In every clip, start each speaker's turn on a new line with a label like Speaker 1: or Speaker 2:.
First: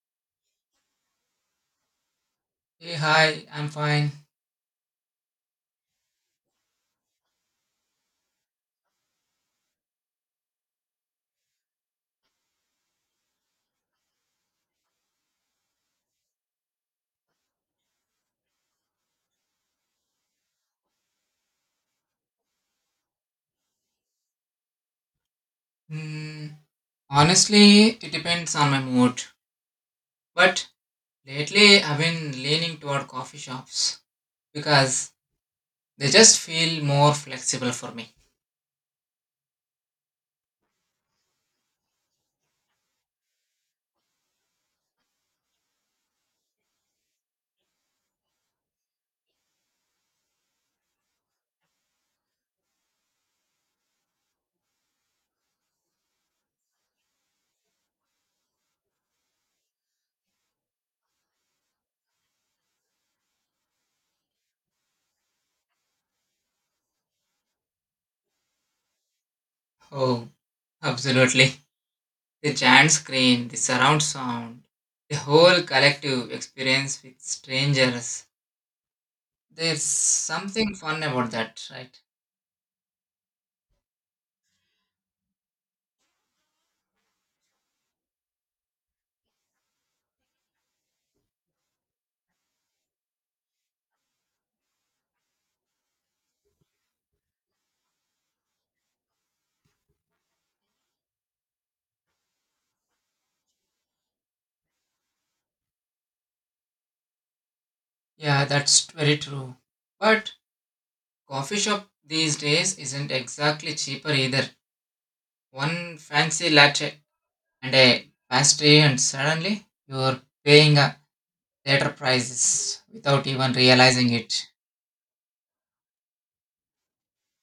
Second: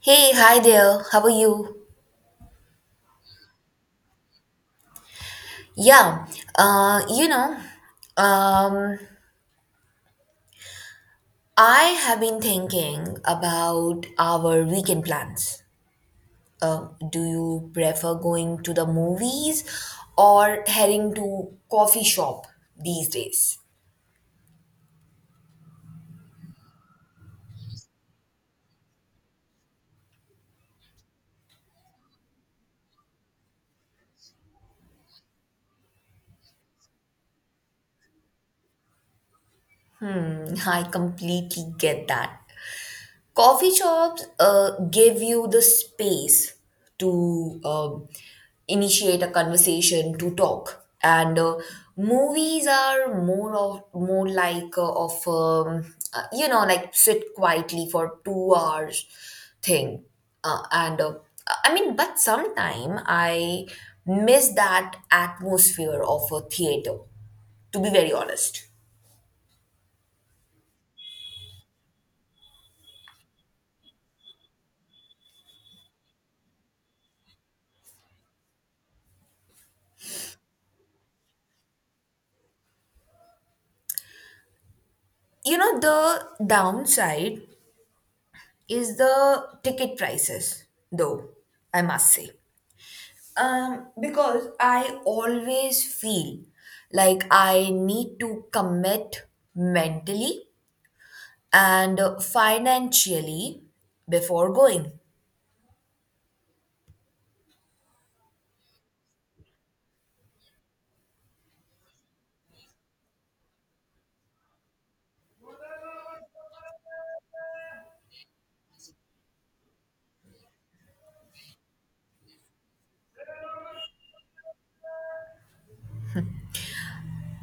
Speaker 1: Hey, hi there. How are you?
Speaker 2: Hey, hi, I'm fine.
Speaker 1: Yeah, uh, you know, um, I have been thinking about our weekend plans. Do you prefer going to the movies or heading to coffee shop these days?
Speaker 2: Hmm, honestly, it depends on my mood. But lately, I've been leaning toward coffee shops because they just feel more flexible for me.
Speaker 1: Mm, I completely get that. Coffee shops give you the space to initiate a conversation, to talk, and movies are more like of you know like sit quietly for 2 hours thing, and but sometime I miss that atmosphere of a theater. To be very honest,
Speaker 2: Oh, absolutely. The giant screen, the surround sound, the whole collective experience with strangers. There's something fun about that, right?
Speaker 1: you know the downside is the ticket prices, though, I must say. Because I always feel like I need to commit mentally and financially before going.
Speaker 2: Yeah, that's very true. But coffee shop these days isn't exactly cheaper either. One fancy latte and a pastry and suddenly you're paying a later prices without even realizing it.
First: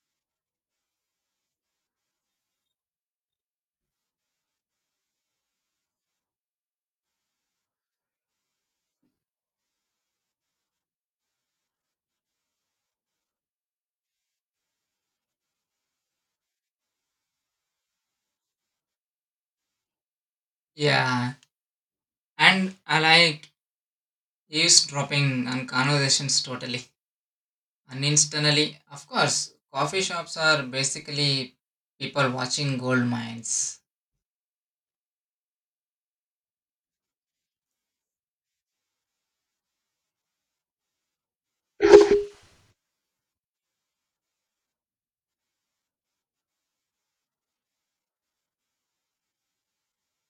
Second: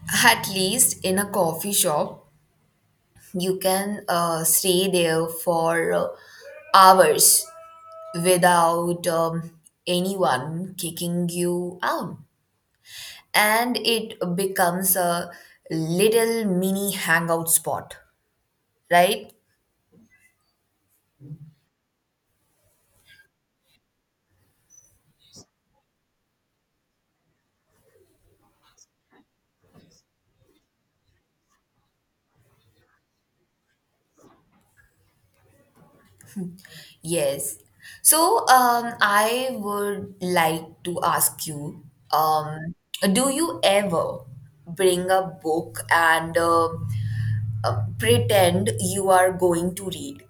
Speaker 1: At least in a coffee shop, you can stay there for hours without anyone kicking you out. And it becomes a little mini hangout spot, right?
Speaker 2: Yeah, and I like eavesdropping on conversations totally, and instantly of course coffee shops are basically people watching gold mines.
Speaker 1: Yes. So, I would like to ask you, um, do you ever bring a book and pretend you are going to read,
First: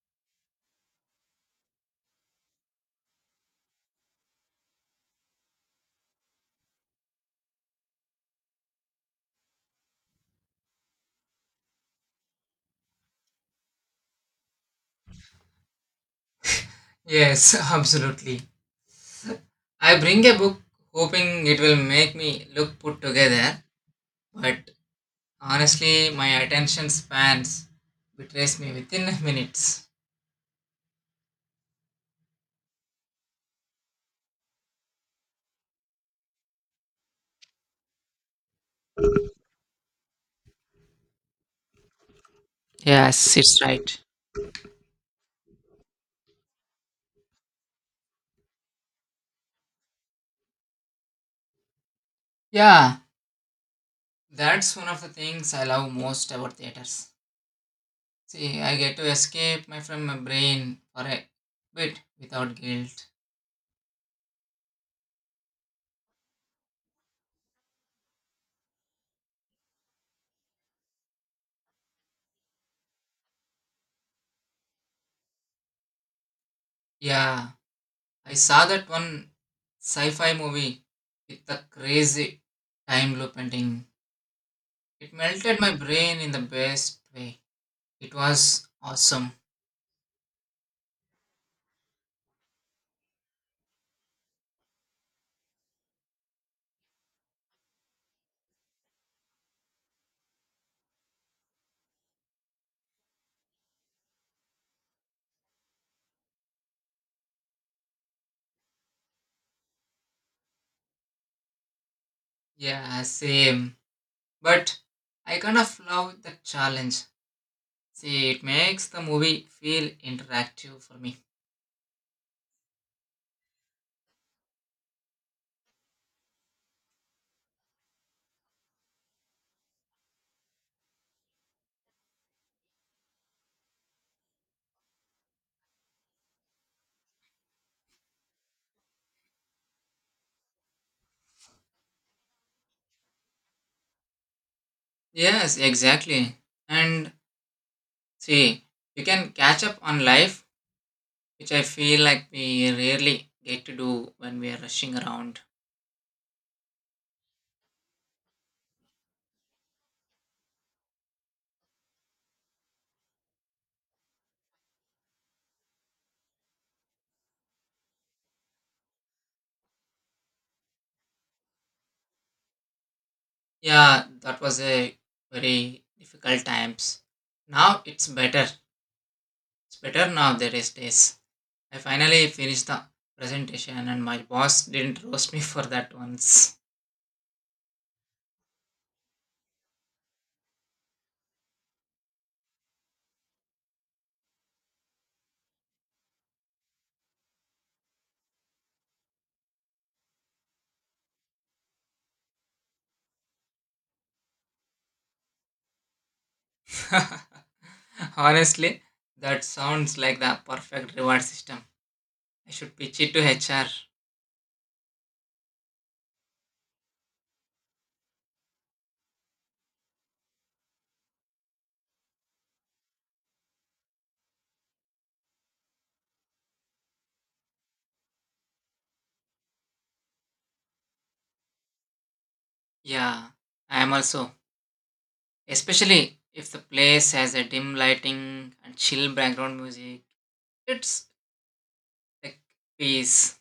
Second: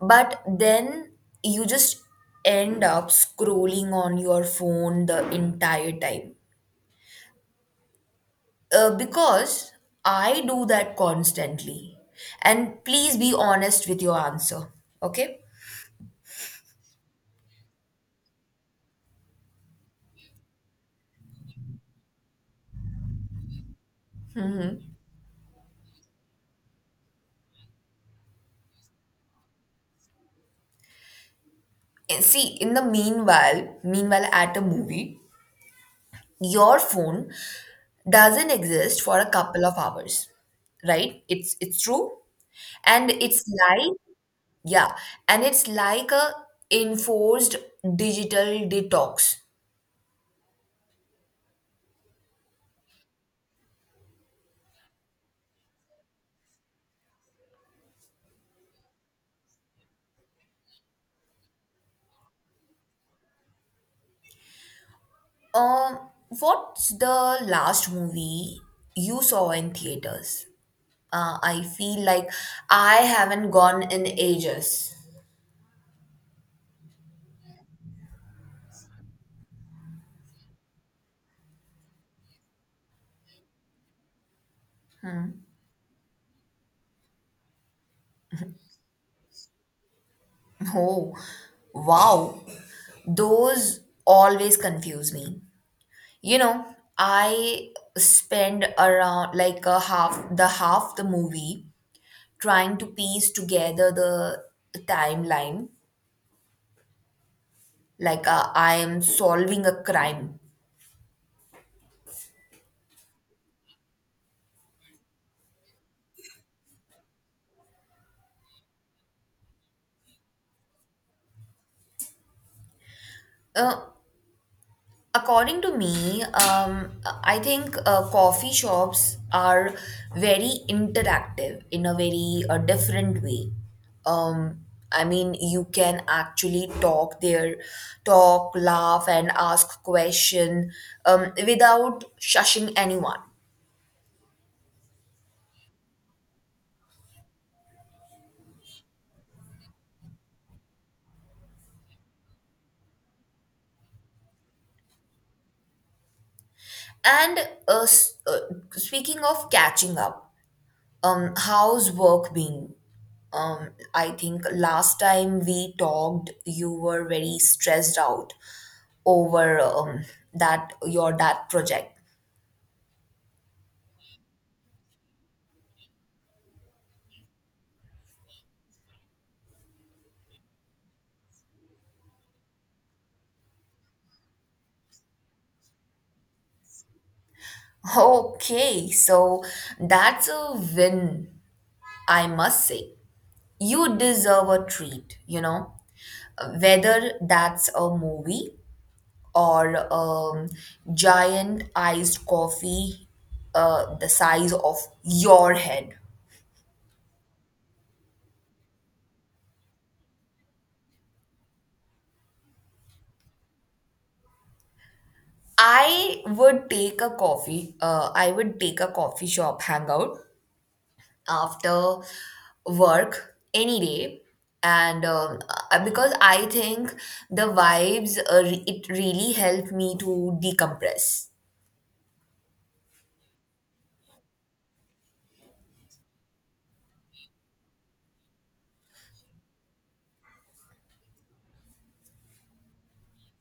Speaker 1: but then you just end up scrolling on your phone the entire time? Because I do that constantly. And please be honest with your answer, okay?
Speaker 2: Yes, absolutely. I bring a book hoping it will make me look put together, but honestly my attention spans betrays me within minutes.
Speaker 1: And see, in the meanwhile, at a movie, your phone doesn't exist for a couple of hours, right? It's true, and
Speaker 2: Yes,
Speaker 1: it's
Speaker 2: it's
Speaker 1: like
Speaker 2: right.
Speaker 1: yeah, and it's like a enforced digital detox.
Speaker 2: Yeah, that's one of the things I love most about theaters. See, I get to escape my from my brain for a bit without guilt.
Speaker 1: Um, what's the last movie you saw in theaters? I feel like I haven't gone in ages.
Speaker 2: Yeah, I saw that one sci-fi movie with the crazy time loop ending. It melted my brain in the best way. It was awesome.
Speaker 1: Oh, wow. Those always confuse me. You know, I spend around like a half the movie trying to piece together the timeline like I am solving a crime.
Speaker 2: Yeah, same. But I kind of love the challenge. See, it makes the movie feel interactive for me.
Speaker 1: Uh, According to me, I think coffee shops are very interactive in a very different way. Um, you can actually talk there, talk, laugh, and ask question without shushing anyone.
Speaker 2: Yes, exactly. And see, you can catch up on life, which I feel like we rarely get to do when we are rushing around.
Speaker 1: And uh, s- uh, speaking of catching up, how's work been? I think last time we talked, you were very stressed out over that project.
Speaker 2: Yeah, that was a very difficult times. Now it's better. It's better now there is days. I finally finished the presentation and my boss didn't roast me for that once.
Speaker 1: Okay, so that's a win, I must say. You deserve a treat, you know, whether that's a movie or giant iced coffee the size of your head.
Speaker 2: Honestly, that sounds like the perfect reward system. I should pitch it to HR.
Speaker 1: I would take a coffee shop hangout after work any day and because I think the vibes it really helped me to decompress.
Speaker 2: Yeah, I am also, especially if the place has a dim lighting and chill background music, it's like peace.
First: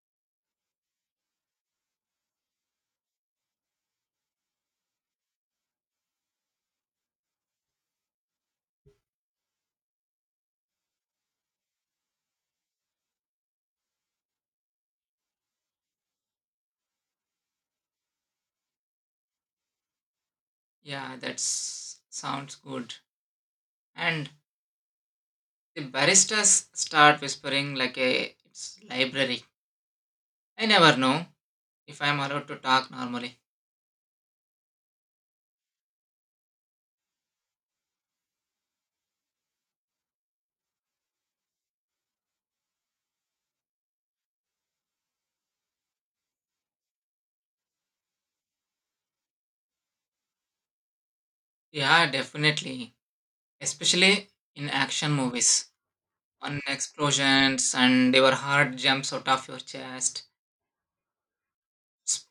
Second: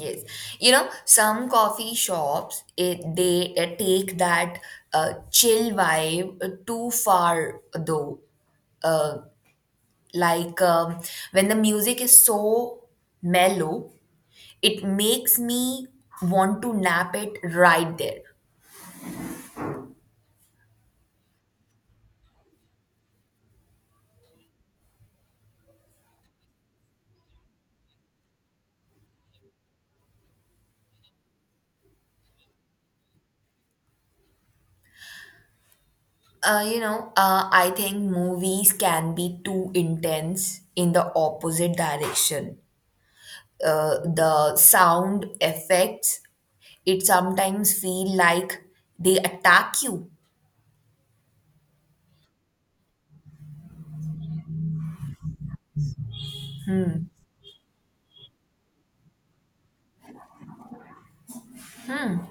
Speaker 1: Yes, you know some coffee shops they take that chill vibe too far, though, uh, like um, when the music is so mellow it makes me want to nap it right there.
Speaker 2: Yeah, that sounds good. And the baristas start whispering like a it's library. I never know if I'm allowed to talk normally.
Speaker 1: I think movies can be too intense in the opposite direction. The sound effects, it sometimes feel like they attack you.
Speaker 2: Yeah, definitely, especially in action movies on explosions and your heart jumps out of your chest. It's-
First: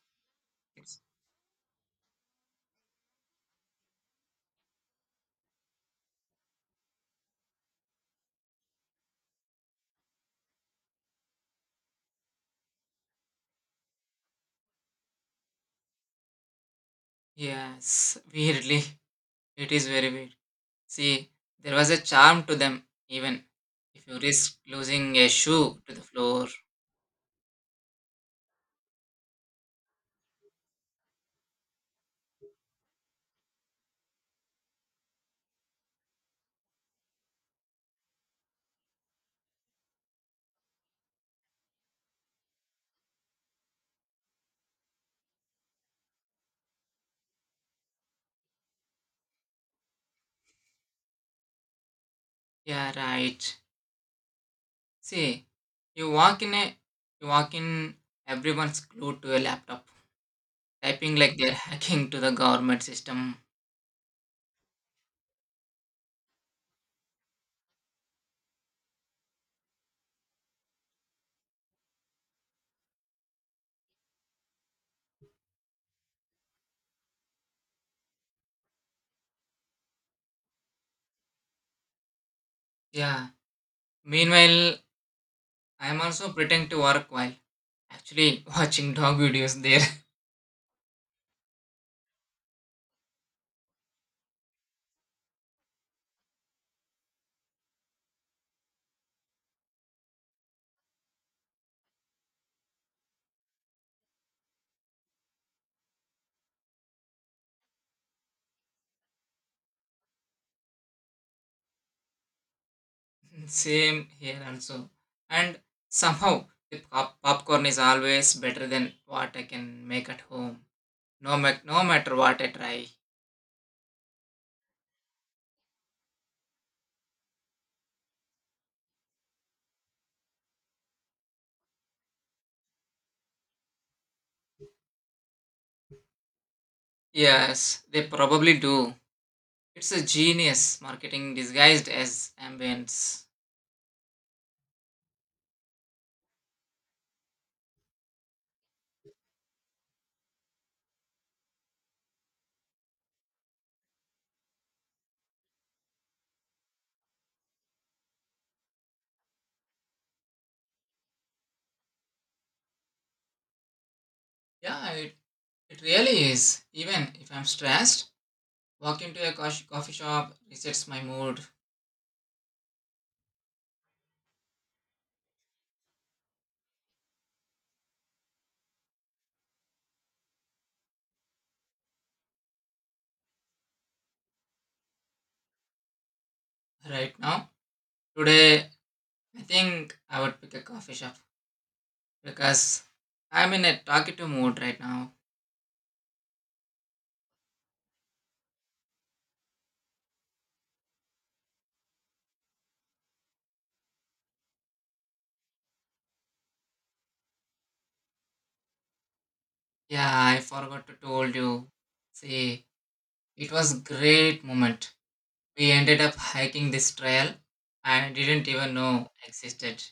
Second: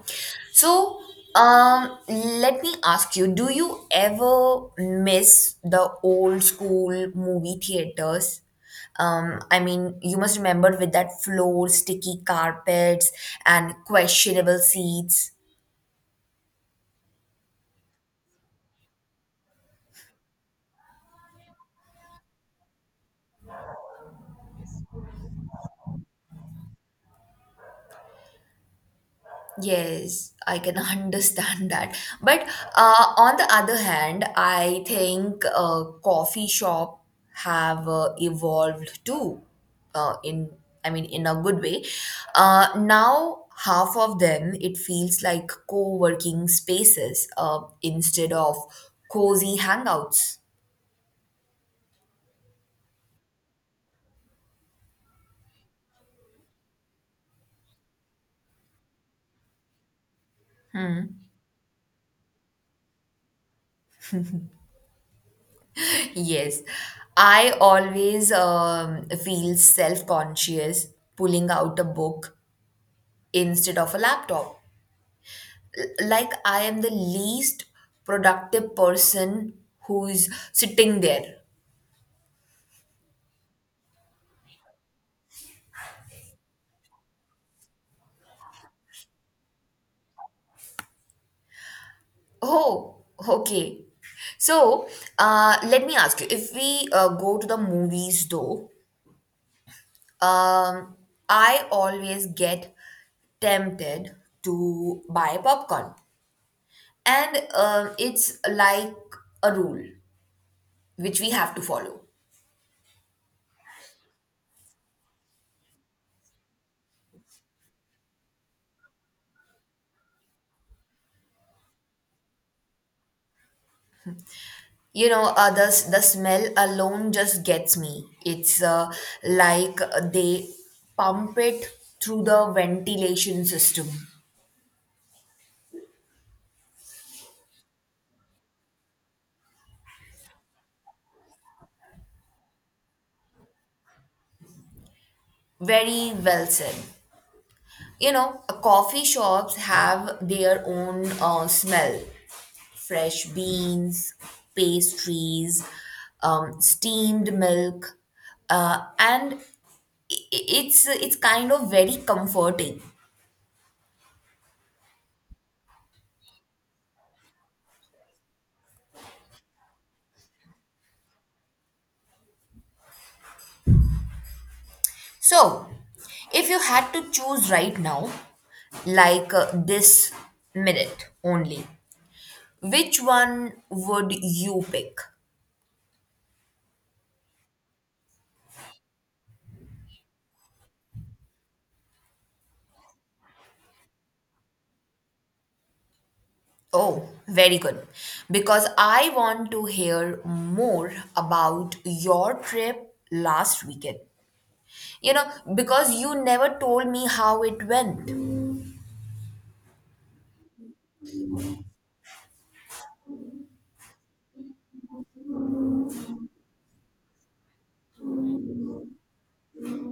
Speaker 1: So,
Speaker 2: it's-
Speaker 1: um, let me ask you, do you ever miss the old school movie theaters? You must remember with that floor, sticky carpets, and questionable seats.
Speaker 2: yes, weirdly, it is very weird. See, there was a charm to them, even if you risk losing a shoe to the floor.
Speaker 1: Yes, I can understand that. But on the other hand, I think coffee shop have evolved too. Uh, in in a good way. Now half of them it feels like co-working spaces instead of cozy hangouts.
Speaker 2: Yeah, right. See, you walk in a, you walk in, everyone's glued to a laptop, typing like they're hacking to the government system.
Speaker 1: Yes, I always feel self conscious pulling out a book instead of a laptop, like I am the least productive person who's sitting there.
Speaker 2: Yeah. Meanwhile, I am also pretending to work while actually watching dog videos there.
Speaker 1: Oh, okay. So, let me ask you, if we go to the movies though, um, I always get tempted to buy popcorn, and it's like a rule which we have to follow.
Speaker 2: Same here also. And somehow, the popcorn is always better than what I can make at home. No, no matter what I try.
Speaker 1: You know, the smell alone just gets me. It's like they pump it through the ventilation system.
Speaker 2: Yes, they probably do. It's a genius marketing disguised as ambience.
Speaker 1: Very well said. You know, coffee shops have their own smell: fresh beans, pastries, steamed milk, and I- it's kind of very comforting.
Speaker 2: Yeah, it really is. Even if I'm stressed, walk into a coffee shop resets my mood
Speaker 1: So, if you had to choose right now, like this minute only. Which one would you pick?
Speaker 2: right now. Today, I think I would pick a coffee shop because I'm in a talkative mood right now.
Speaker 1: Oh, very good. Because I want to hear more about your trip last weekend. You know, because you never told me how it went.
Speaker 2: Yeah, I forgot to told you. See, it was great moment. We ended up hiking this trail I didn't even know existed,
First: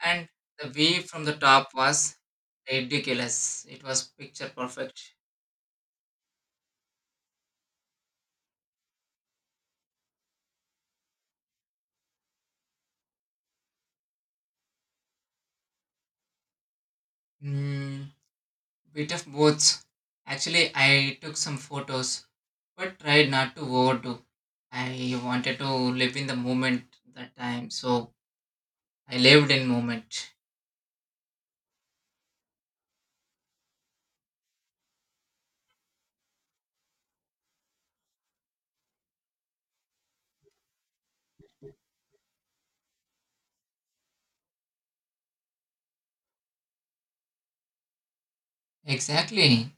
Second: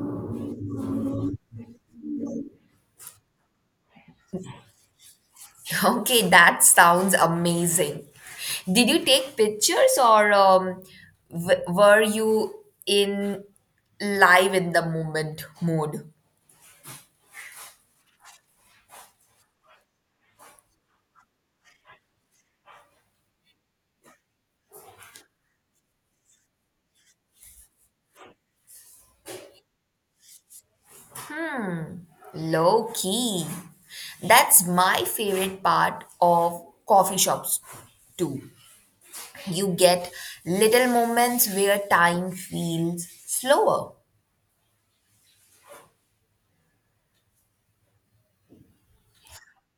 Speaker 2: and the view from the top was ridiculous. It was picture perfect.
Speaker 1: Okay, that sounds amazing. Did you take pictures or were you in live in the moment mode?
Speaker 2: Mm, bit of both. Actually, I took some photos, but tried not to overdo. I wanted to live in the moment that time, so I lived in moment.
Speaker 1: Low key. That's my favorite part of coffee shops too. You get little moments where time feels slower.
Speaker 2: Exactly.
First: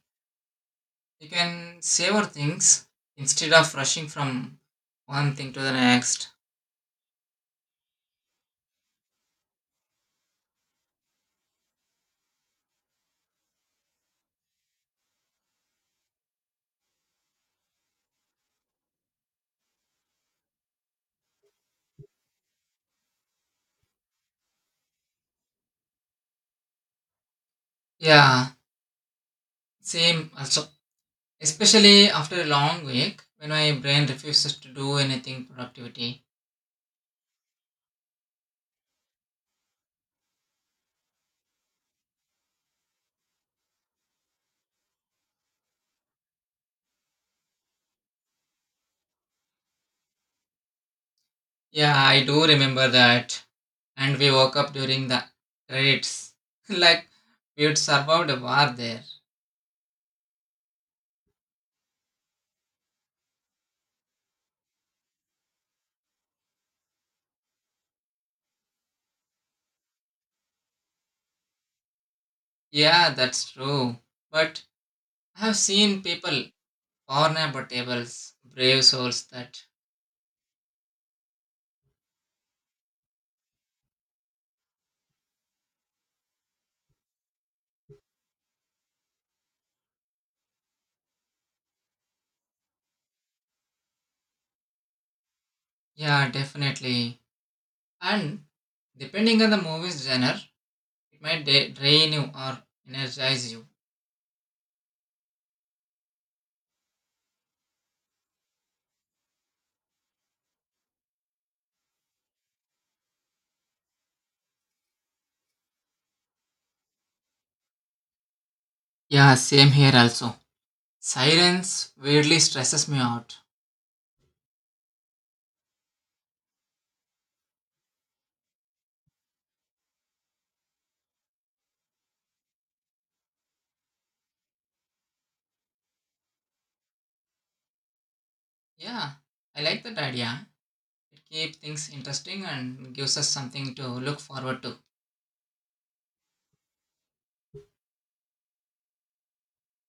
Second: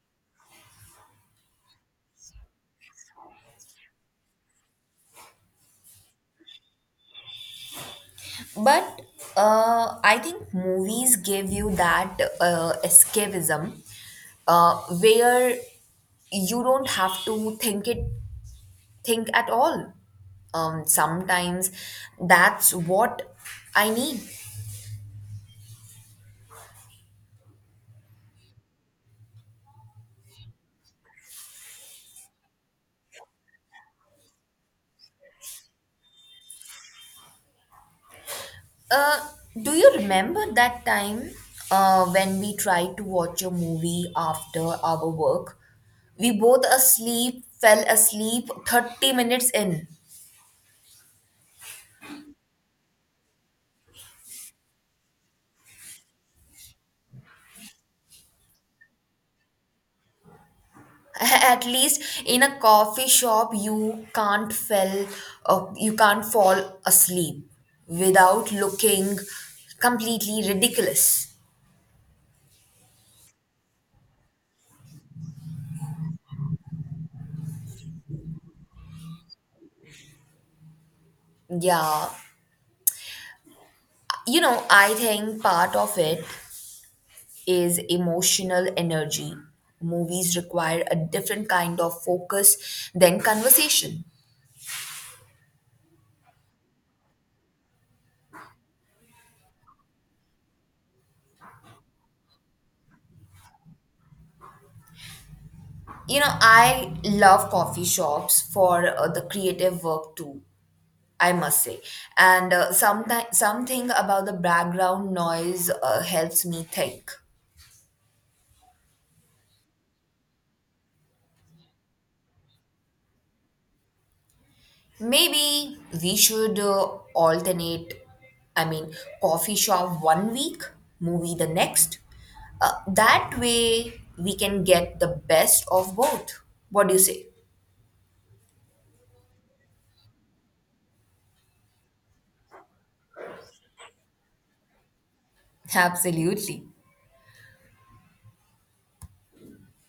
Speaker 2: You can savor things instead of rushing from one thing to the next.
Speaker 1: But I think movies give you that escapism where you don't have to think at all. Sometimes that's what I need.
Speaker 2: Yeah, same. Also, especially after a long week when my brain refuses to do anything productivity.
Speaker 1: Uh, do you remember that time when we tried to watch a movie after our work? We fell asleep 30 minutes in.
Speaker 2: Yeah, I do remember that. And we woke up during the credits like we'd survived a war there.
Speaker 1: At least in a coffee shop, you can't fall asleep without looking completely ridiculous.
Speaker 2: Yeah, that's true. But I have seen people vulnerable tables, brave souls that.
Speaker 1: Yeah, you know, I think part of it is emotional energy. Movies require a different kind of focus than conversation.
Speaker 2: Yeah, definitely. And depending on the movie's genre, it might drain you or energize you.
Speaker 1: You know, I love coffee shops for the creative work too. I must say, and sometimes something about the background noise helps me think.
Speaker 2: Yeah, same here also. Silence weirdly stresses me out.
Speaker 1: Maybe we should alternate, I mean, coffee shop one week, movie the next. That way we can get the best of both. What do you say?
Speaker 2: Yeah, I like that idea. It keeps things interesting and gives us something to look forward to.
Speaker 1: Absolutely.